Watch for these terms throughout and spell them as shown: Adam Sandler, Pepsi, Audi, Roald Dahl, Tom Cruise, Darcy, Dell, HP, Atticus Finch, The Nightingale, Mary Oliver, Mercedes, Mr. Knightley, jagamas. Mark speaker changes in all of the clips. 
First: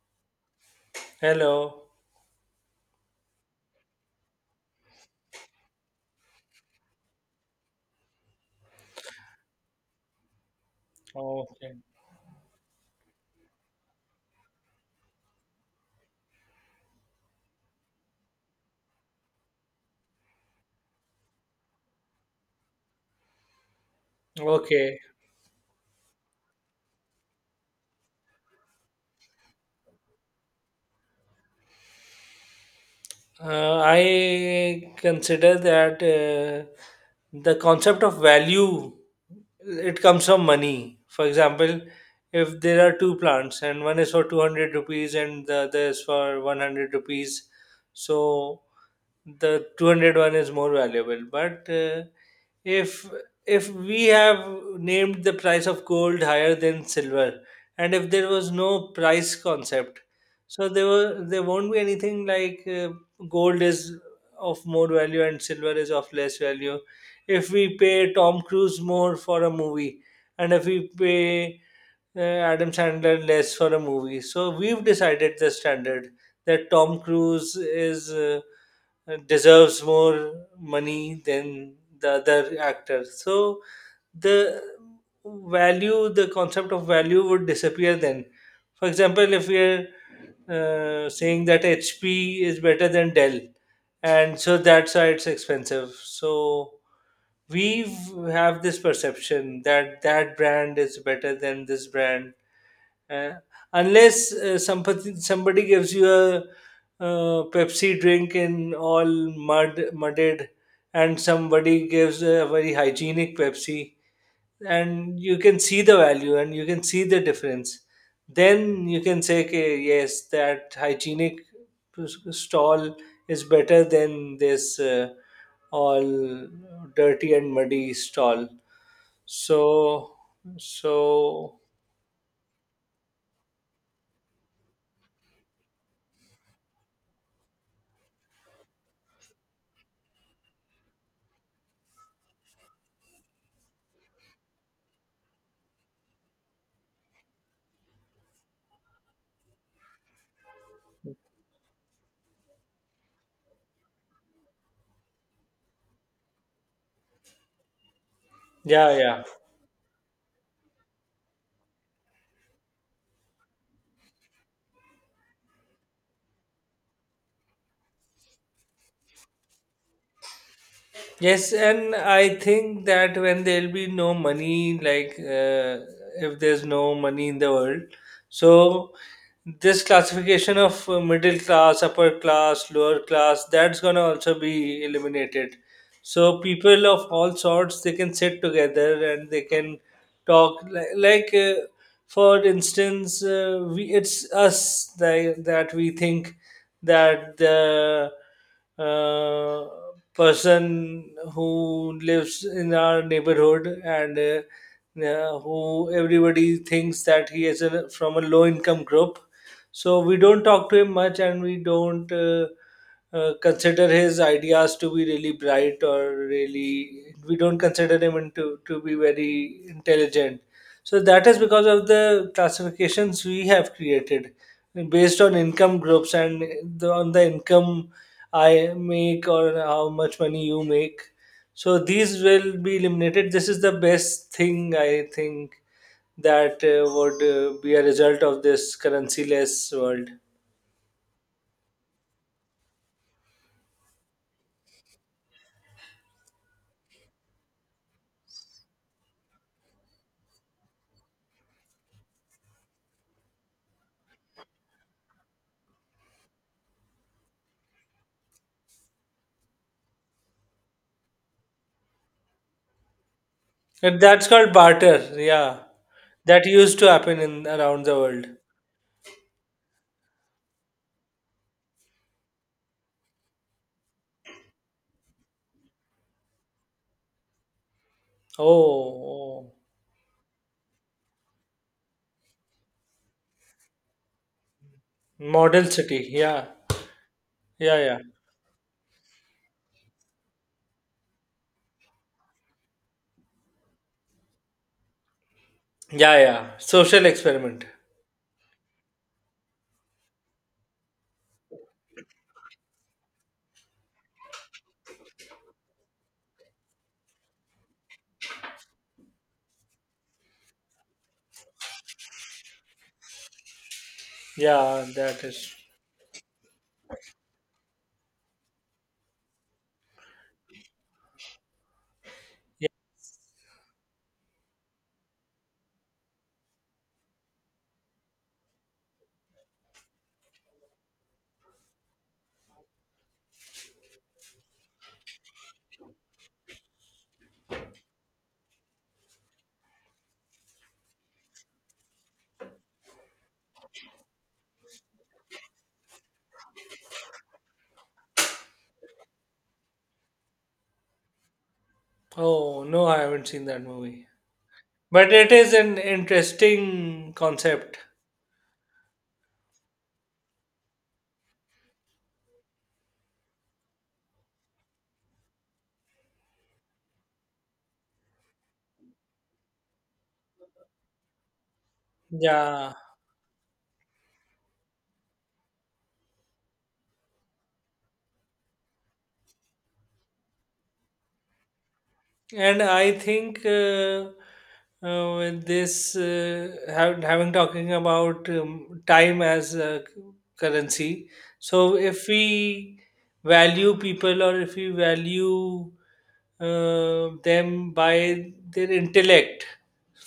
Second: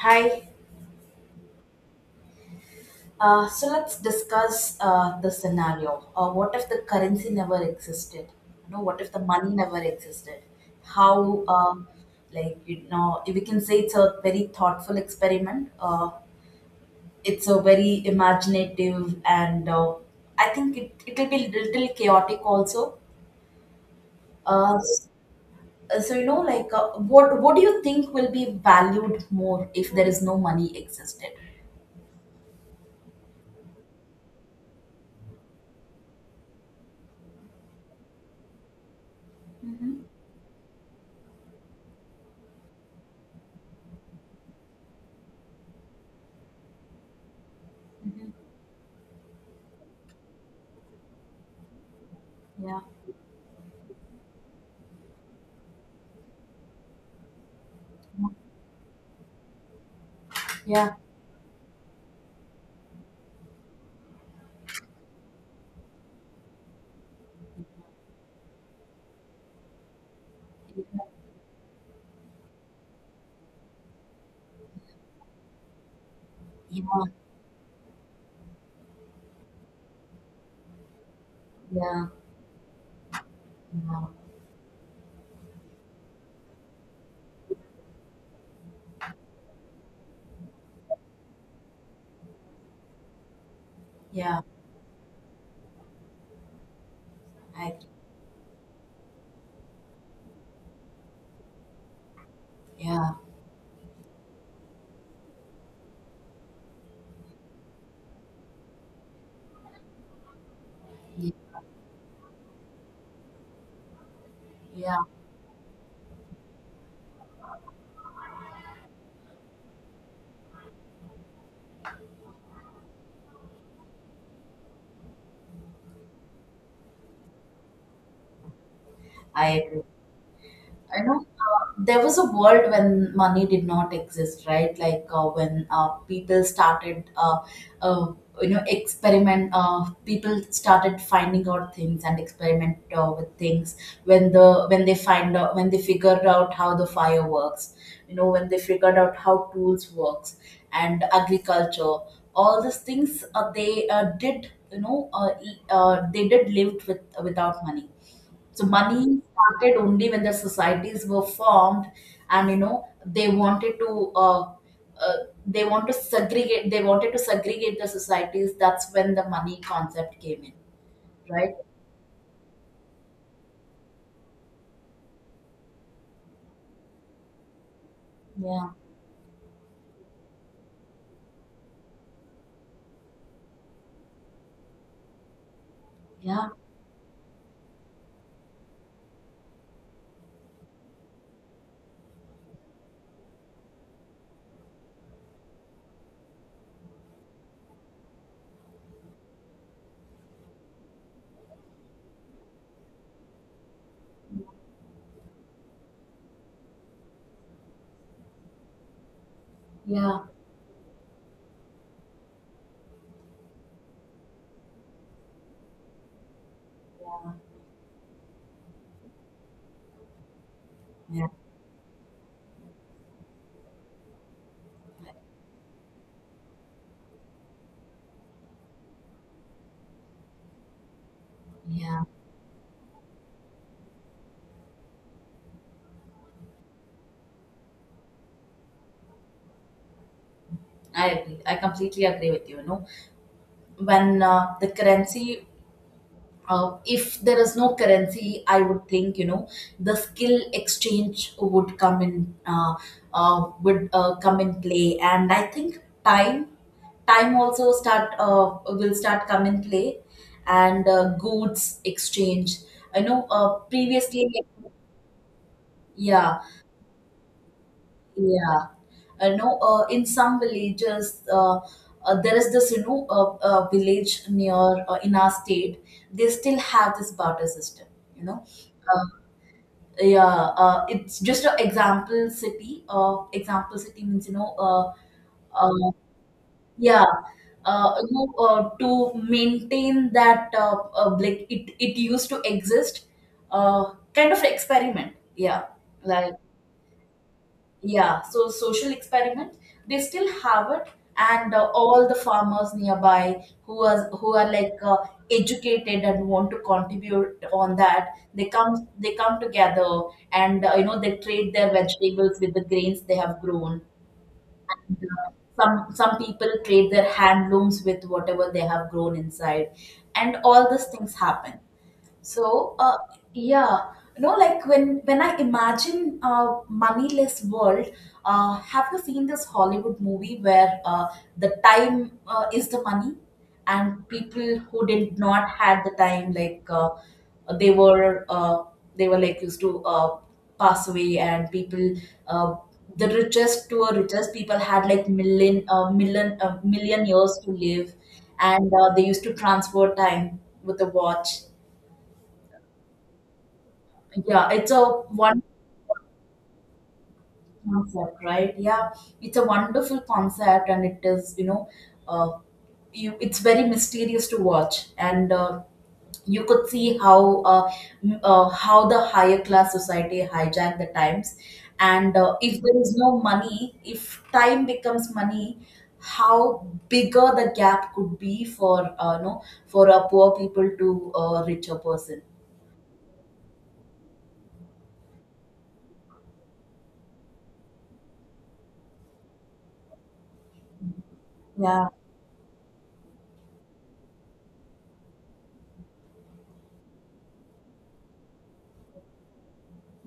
Speaker 1: Hi.
Speaker 2: Hello.
Speaker 1: So let's discuss the scenario. What if the currency never existed? What if the money never existed? How,
Speaker 2: Okay.
Speaker 1: Um, like, we can say it's a very thoughtful experiment. It's a very imaginative, and I think it'll be little chaotic also. Uh,
Speaker 2: Okay.
Speaker 1: s- so, like, what do you think will be valued more if there is no money existed?
Speaker 2: I consider that the concept of value it
Speaker 1: Hmm.
Speaker 2: comes from money. For example, if there are two plants and one is for 200 rupees and the other is for 100 rupees,
Speaker 1: Hmm.
Speaker 2: so the two hundred one is more valuable. But
Speaker 1: Yeah.
Speaker 2: if if we have named the price of gold higher than silver, and if there was no price concept, so there
Speaker 1: Yeah.
Speaker 2: were there won't be anything like. Gold is of more value and silver is of less value. If we pay Tom Cruise more for a movie, and if we pay Adam Sandler less for a movie, so we've decided the standard that
Speaker 1: Yeah,
Speaker 2: Tom Cruise is deserves more money than
Speaker 1: yeah,
Speaker 2: the other actor. So
Speaker 1: yeah,
Speaker 2: the value, the concept of value would disappear then. For example, if we are saying that HP is better than Dell, and
Speaker 1: yeah.
Speaker 2: so that's why it's expensive. So
Speaker 1: I,
Speaker 2: we have this perception that that brand is better than this brand,
Speaker 1: yeah,
Speaker 2: uh, unless somebody gives you a Pepsi drink in all mudded, and
Speaker 1: yeah,
Speaker 2: somebody gives a very hygienic Pepsi
Speaker 1: yeah.
Speaker 2: and you can see the value and you can see the difference, then you can say, okay, yes, that hygienic stall is better than this all dirty and muddy stall.
Speaker 1: I agree.
Speaker 2: so
Speaker 1: I know
Speaker 2: so
Speaker 1: there was a world when money did not exist, right? Like when people started, uh, experiment. People started finding out things and experiment with things. When they figured out how the fire works, when they figured out how tools works and agriculture, all these things they did, they did lived without money. So
Speaker 2: yeah,
Speaker 1: money
Speaker 2: yeah.
Speaker 1: started only when the societies were formed, and they wanted to uh, they wanted to segregate the societies. That's when the money concept came in,
Speaker 2: Yes,
Speaker 1: right?
Speaker 2: and I think that when there'll be no money, if there's no money in the world,
Speaker 1: Yeah,
Speaker 2: so this classification of middle class, upper class, lower class, that's gonna also be eliminated. So
Speaker 1: yeah,
Speaker 2: people of all sorts, they can sit together and they can talk. For instance, we, it's us that, that we think that the uh, person who lives in our neighborhood and who everybody thinks that he is a, from a low income group. So we
Speaker 1: yeah,
Speaker 2: don't talk to him much and we don't consider his ideas to be really bright or really, we don't consider him into, to be very intelligent. So
Speaker 1: yeah,
Speaker 2: that is because of the classifications we have created
Speaker 1: yeah.
Speaker 2: based on income groups and the, on the income I make or how much money you make. So
Speaker 1: Yeah.
Speaker 2: these will be eliminated. This is the best thing I think that would be a result of this currency-less world.
Speaker 1: I agree. I completely agree with you. You know, when the currency if there is no currency, I would think the skill exchange would come in, would come in play, and I think time also start will start come in play, and goods exchange. I know
Speaker 2: And that's
Speaker 1: previously,
Speaker 2: called barter. Yeah,
Speaker 1: yeah,
Speaker 2: that used to happen in around the world.
Speaker 1: yeah. I know in some villages, there is this, village near, in our state, they still have this barter system. You know Uh,
Speaker 2: Oh, oh.
Speaker 1: yeah. It's just an example city, example city means,
Speaker 2: Model
Speaker 1: uh,
Speaker 2: city. Yeah,
Speaker 1: yeah,
Speaker 2: yeah, yeah,
Speaker 1: to maintain that, like, it used to exist, kind of experiment,
Speaker 2: yeah,
Speaker 1: like
Speaker 2: yeah. Social experiment.
Speaker 1: yeah, so social experiment, they still have it, and all the farmers nearby who are like educated and want to contribute on that, they come together, and they trade their vegetables with the grains they have grown.
Speaker 2: Yeah,
Speaker 1: And,
Speaker 2: that is.
Speaker 1: some people trade their handlooms with whatever they have grown inside, and all these things happen.
Speaker 2: Yeah.
Speaker 1: So, yeah, like when I imagine a moneyless world, have you seen this Hollywood movie where the time is the money, and people who did not had the time, like they were uh, they were like used to pass away, and people. Uh, the richest to a richest people had like million years to live, and they used to transfer time with a watch.
Speaker 2: Oh no, I haven't seen that movie.
Speaker 1: Yeah, it's a
Speaker 2: But it
Speaker 1: one
Speaker 2: is an interesting concept.
Speaker 1: concept, right? Yeah, it's a wonderful concept, and it is, you know, uh, you it's very mysterious to watch. And you could see how, how the higher class society hijack the times, and if
Speaker 2: Yeah,
Speaker 1: there is no money, if time becomes money, how bigger the gap could be for, no, for a poor people to a richer person.
Speaker 2: and I think with this having talking about time as a currency. So
Speaker 1: Yeah,
Speaker 2: if we value people or if we value them by their intellect,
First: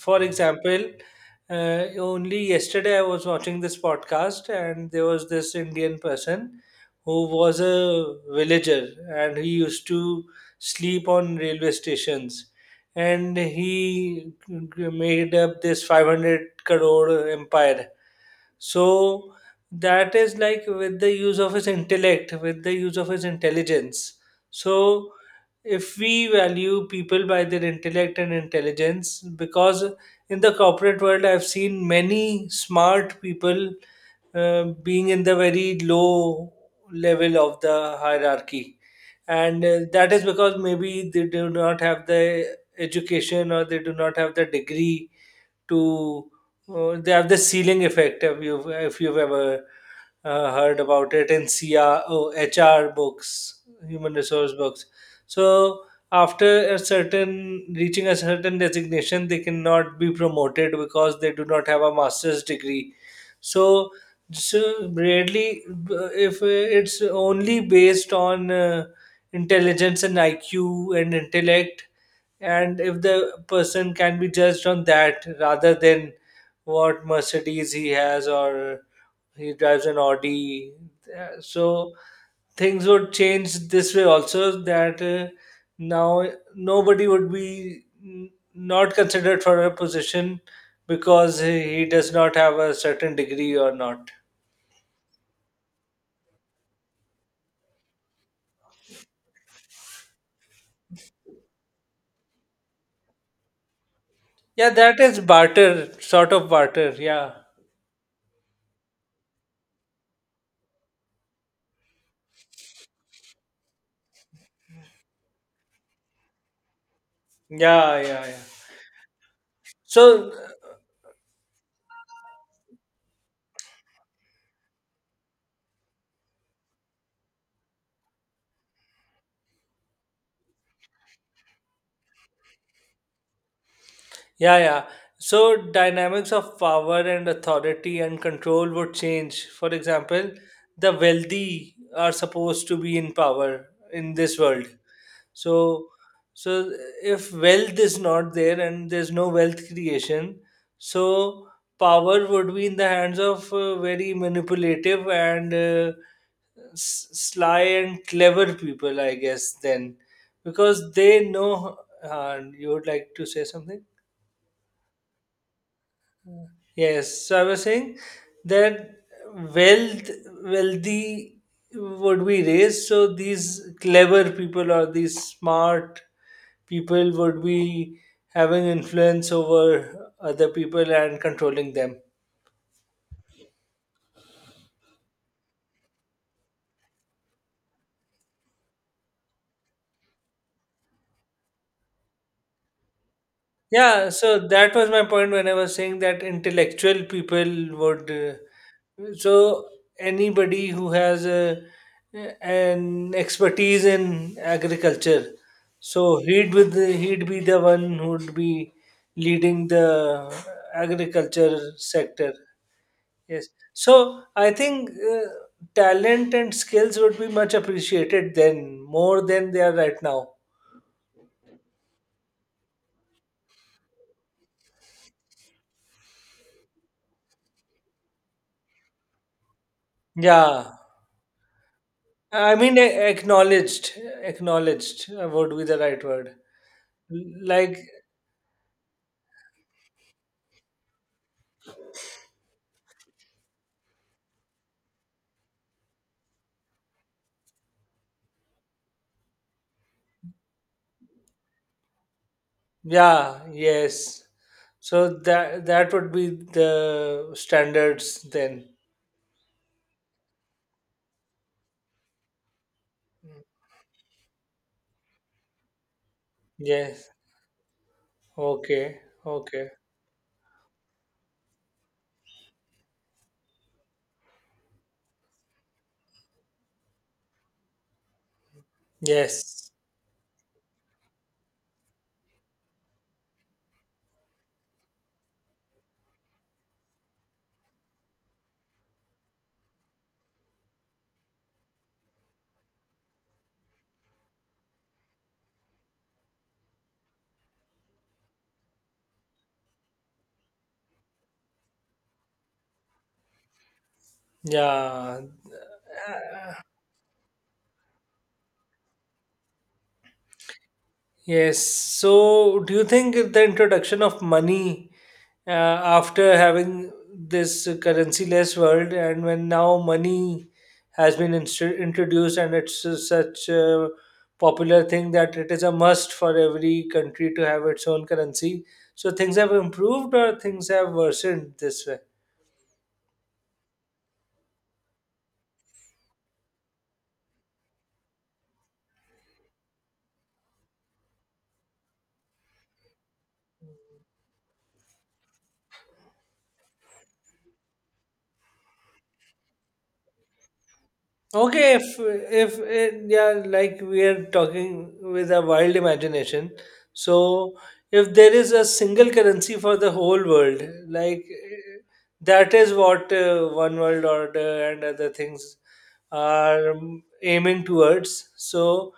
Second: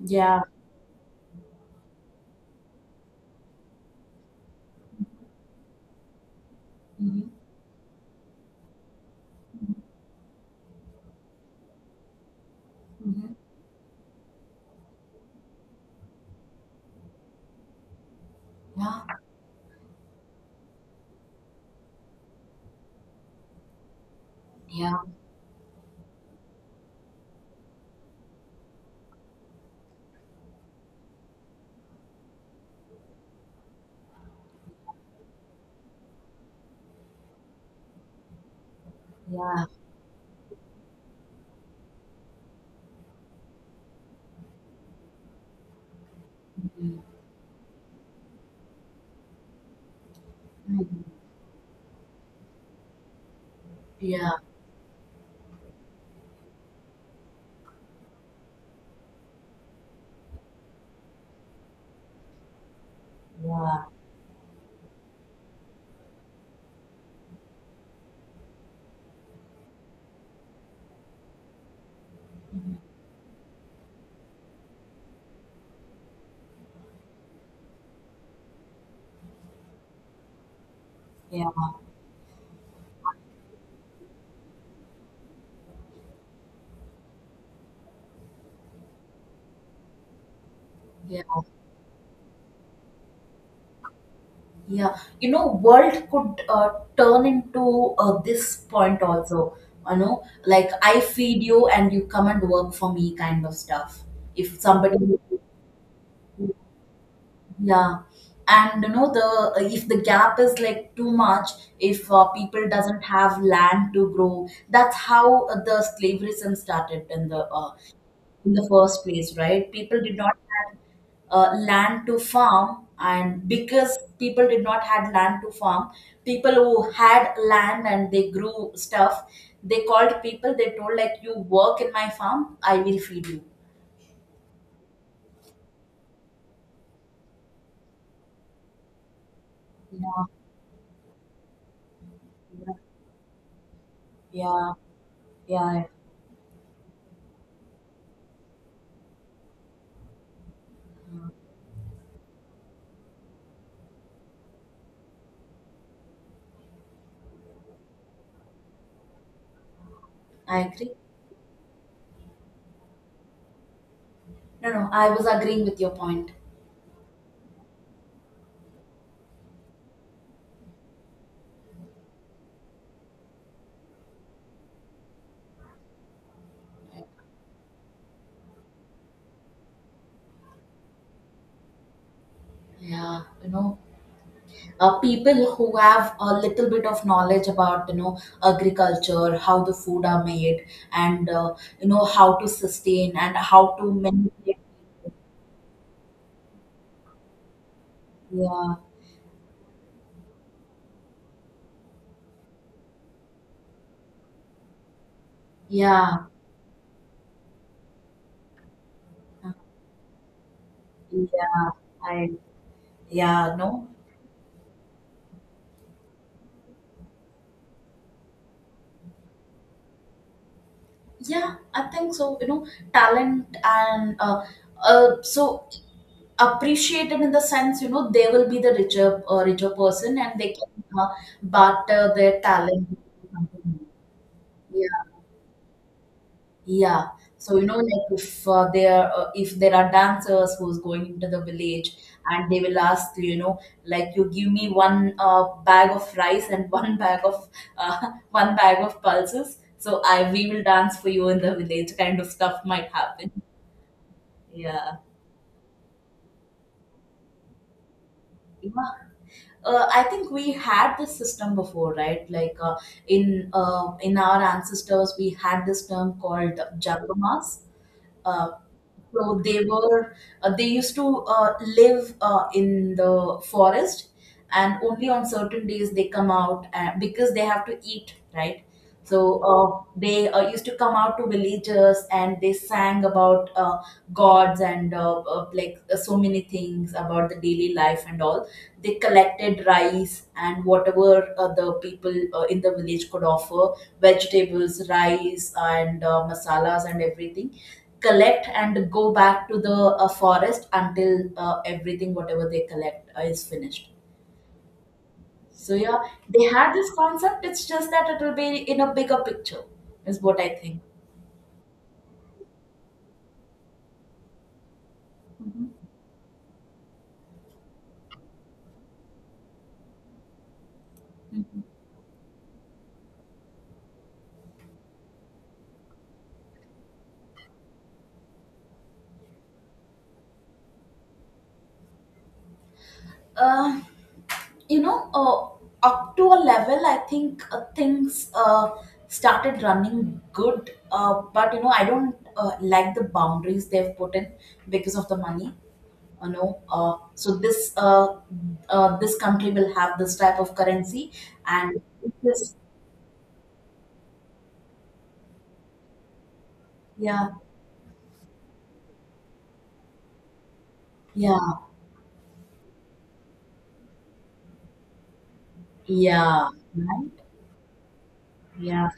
Speaker 2: for Mhm.
Speaker 1: yeah.
Speaker 2: example, only yesterday I was watching this podcast and there was this Indian person who
Speaker 1: Hmm.
Speaker 2: was a villager and he used to sleep on railway stations. And
Speaker 1: Hmm.
Speaker 2: he made up this 500 crore empire.
Speaker 1: Yeah.
Speaker 2: So that is like with the use of his intellect, with the use of his intelligence.
Speaker 1: Yeah.
Speaker 2: So if we value people by their intellect and intelligence, because in the corporate world, I've seen many smart people being in the very low level of the hierarchy
Speaker 1: Yeah.
Speaker 2: and that is because maybe they do not have the education or they do not have the degree to
Speaker 1: Mhm.
Speaker 2: they have the ceiling effect if you've ever heard
Speaker 1: Mhm.
Speaker 2: about it in HR books, human
Speaker 1: Yeah.
Speaker 2: resource books. So after a certain reaching a certain designation, they cannot be promoted because they do not have a master's degree.
Speaker 1: Yeah.
Speaker 2: So so really, if it's only based on intelligence and IQ and intellect, and if the person can be judged on that rather than what Mercedes he has or he drives an Audi. Uh,
Speaker 1: Yeah.
Speaker 2: So things would change this way also that now nobody would be not considered for a position
Speaker 1: Yeah.
Speaker 2: because he does not have a certain degree or not.
Speaker 1: Yeah. World could turn into, this point also. Like I feed you and you come and work for me, kind of stuff. If
Speaker 2: Yeah, that
Speaker 1: somebody,
Speaker 2: is barter, sort of barter. Yeah,
Speaker 1: yeah. And you know the if the gap is like too much, if people doesn't have land to grow, that's how the slavery system started in the,
Speaker 2: yeah, yeah, yeah.
Speaker 1: in the first place, right? People did
Speaker 2: So
Speaker 1: not have land to farm, and because people did not had land to farm, people who had land and they grew stuff, they called people. They told like, "You work in my farm, I will feed you."
Speaker 2: yeah, yeah. So dynamics of power and authority and control would change. For
Speaker 1: Yeah,
Speaker 2: example, the wealthy are supposed
Speaker 1: yeah,
Speaker 2: to be in power in this world.
Speaker 1: yeah. Yeah.
Speaker 2: So so if wealth is not there and there's no wealth creation, so power would be in the hands of very manipulative and sly and clever people, I guess, then
Speaker 1: I
Speaker 2: because
Speaker 1: agree.
Speaker 2: they know you would like to say something?
Speaker 1: No, no, I was agreeing with your point.
Speaker 2: Yes, so I was saying that wealth, wealthy would be raised. So these clever people or these smart people would be having influence over other people and controlling them.
Speaker 1: Yeah, you know, people who have a little bit of knowledge about, agriculture, how the food are made, and how to sustain and how to
Speaker 2: Yeah, so
Speaker 1: manipulate.
Speaker 2: that was my point when I was saying that intellectual people would. Uh,
Speaker 1: Yeah.
Speaker 2: so anybody who has a, an expertise in agriculture, so
Speaker 1: Yeah.
Speaker 2: he'd with he'd be the one who'd be leading the agriculture
Speaker 1: Yeah. I
Speaker 2: sector. Yes.
Speaker 1: Yeah, no,
Speaker 2: So I think talent and skills would be much appreciated then, more than they are right now.
Speaker 1: yeah. I think so. Talent and, so appreciated in the sense, they will be the richer, richer person, and they
Speaker 2: Yeah.
Speaker 1: can barter their
Speaker 2: I mean,
Speaker 1: talent.
Speaker 2: acknowledged,
Speaker 1: Yeah.
Speaker 2: acknowledged would be the right word.
Speaker 1: Yeah. So,
Speaker 2: Like,
Speaker 1: like if, there if there are dancers who's going into the village, and they will ask, like, you give me one bag of rice and one bag of one bag of pulses, so I we will dance for you in the village, kind of stuff might happen.
Speaker 2: yeah, yes.
Speaker 1: Yeah.
Speaker 2: So that that would be the standards then.
Speaker 1: Yeah. I think we had this system before, right? Like in our ancestors, we had this term called
Speaker 2: Yes.
Speaker 1: jagamas. Uh,
Speaker 2: Okay.
Speaker 1: So they
Speaker 2: Okay.
Speaker 1: were, they used to live in the forest, and only on certain days they come out, because they have to eat, right? So
Speaker 2: Yes.
Speaker 1: they used to come out to villages and they sang about gods, and like so many things about the daily life and all. They collected rice and whatever the people in the village could offer — vegetables, rice, and masalas — and everything, collect and go back to the forest until everything whatever they collect is finished.
Speaker 2: Yeah.
Speaker 1: So yeah, they had this concept. It's just that it will be in a bigger picture, is what I think.
Speaker 2: Yes. So, do you think the introduction of money uh,
Speaker 1: Mhm.
Speaker 2: after having this currency-less world, and when now money has been
Speaker 1: Mhm.
Speaker 2: introduced and it's such a popular thing that it is a must for every country to have its own currency, so things have improved or things have worsened this way?
Speaker 1: Uh, you know uh, up to a level, I think things uh, started running good. But I don't like the boundaries they've put in because of the money. So this, this country will have this type of currency,
Speaker 2: Okay,
Speaker 1: and this.
Speaker 2: if eh, yeah, like we are talking with a wild imagination.
Speaker 1: Yeah,
Speaker 2: So, if there is a single currency for the whole world, like
Speaker 1: yeah,
Speaker 2: eh, that is what One World Order and other things
Speaker 1: yeah,
Speaker 2: are
Speaker 1: right,
Speaker 2: aiming towards.
Speaker 1: yeah
Speaker 2: So,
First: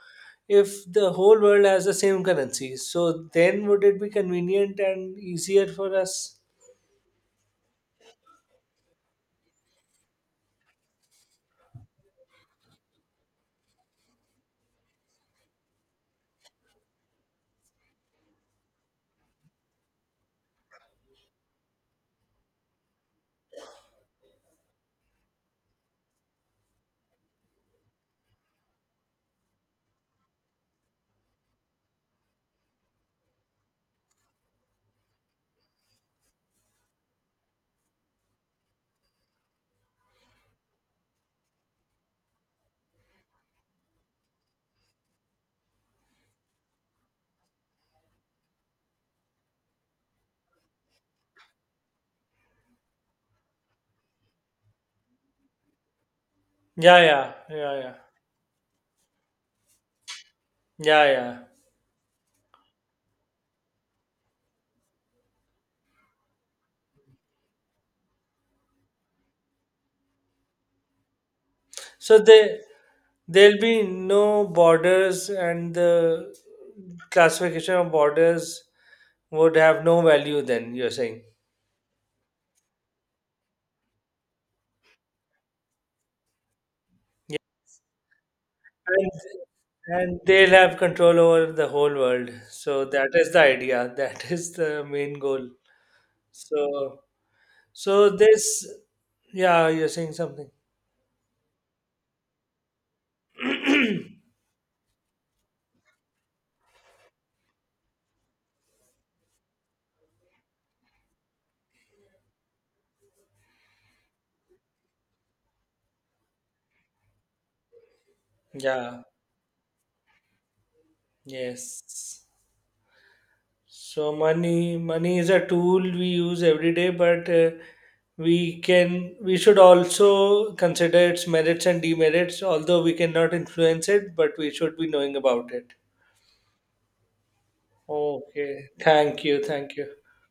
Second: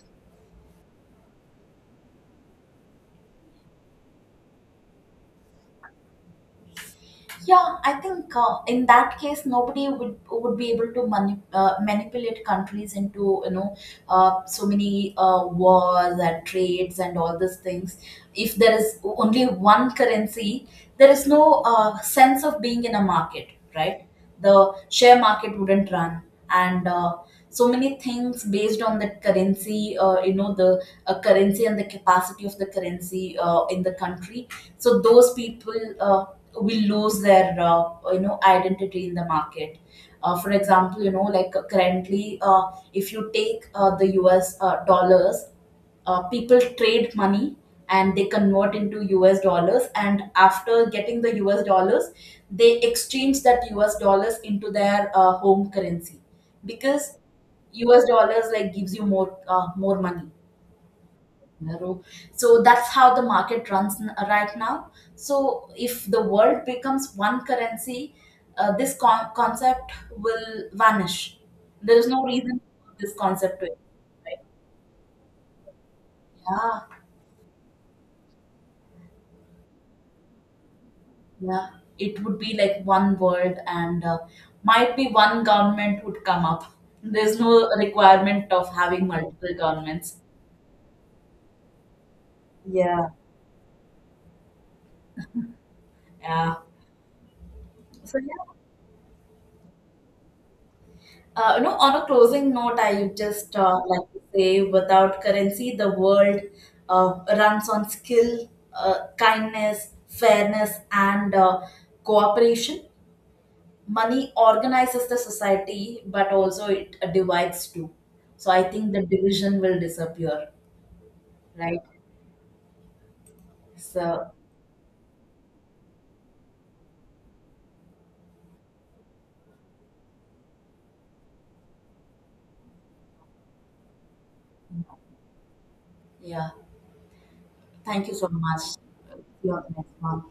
Speaker 2: if the whole world has the same currency, so then would it be convenient and easier for us?
Speaker 1: yeah. I think in that case nobody would be able to, manipulate countries into, so many wars and trades and all these things, if there is only one currency. There is no sense of being in a market, right? The share market wouldn't run, and so many things based on that currency, the currency and the capacity of the currency in the country. So those people uh, will lose their, identity in the market. For example, like currently, if you take the US dollars. People trade money and they convert into US dollars. And after getting the US dollars, they exchange that US dollars into their home currency,
Speaker 2: Yeah,
Speaker 1: because
Speaker 2: yeah, yeah, yeah,
Speaker 1: US dollars like gives you more, more money.
Speaker 2: yeah, yeah.
Speaker 1: You know. So that's how the market runs, right now. So if the world becomes one currency, this concept will vanish. There is
Speaker 2: So
Speaker 1: no reason
Speaker 2: they
Speaker 1: for this
Speaker 2: there'll
Speaker 1: concept to exist,
Speaker 2: be
Speaker 1: right?
Speaker 2: no borders, and the
Speaker 1: Yeah,
Speaker 2: classification of borders would have no value. Then you're saying,
Speaker 1: yeah. It would be like one world, and might be one government would come up.
Speaker 2: yeah,
Speaker 1: There's no requirement of having
Speaker 2: and,
Speaker 1: multiple governments.
Speaker 2: and they'll have control over the whole world. So
Speaker 1: Yeah,
Speaker 2: that is the idea. That is the main goal.
Speaker 1: yeah.
Speaker 2: So so
Speaker 1: So yeah.
Speaker 2: this, yeah, you're saying something.
Speaker 1: On a closing note, I would just like to say, without currency, the world runs on skill, kindness, fairness, and cooperation. Money organizes the society, but also it divides too. So I think the
Speaker 2: Yeah.
Speaker 1: division will disappear, right?
Speaker 2: Yes. So
Speaker 1: So
Speaker 2: money is a tool we use every day, but we should also consider its merits and demerits, although we cannot influence it, but we should be knowing about it.
Speaker 1: yeah, thank you so much.
Speaker 2: Okay.
Speaker 1: See
Speaker 2: Thank you.
Speaker 1: you on the
Speaker 2: Thank you.
Speaker 1: next one.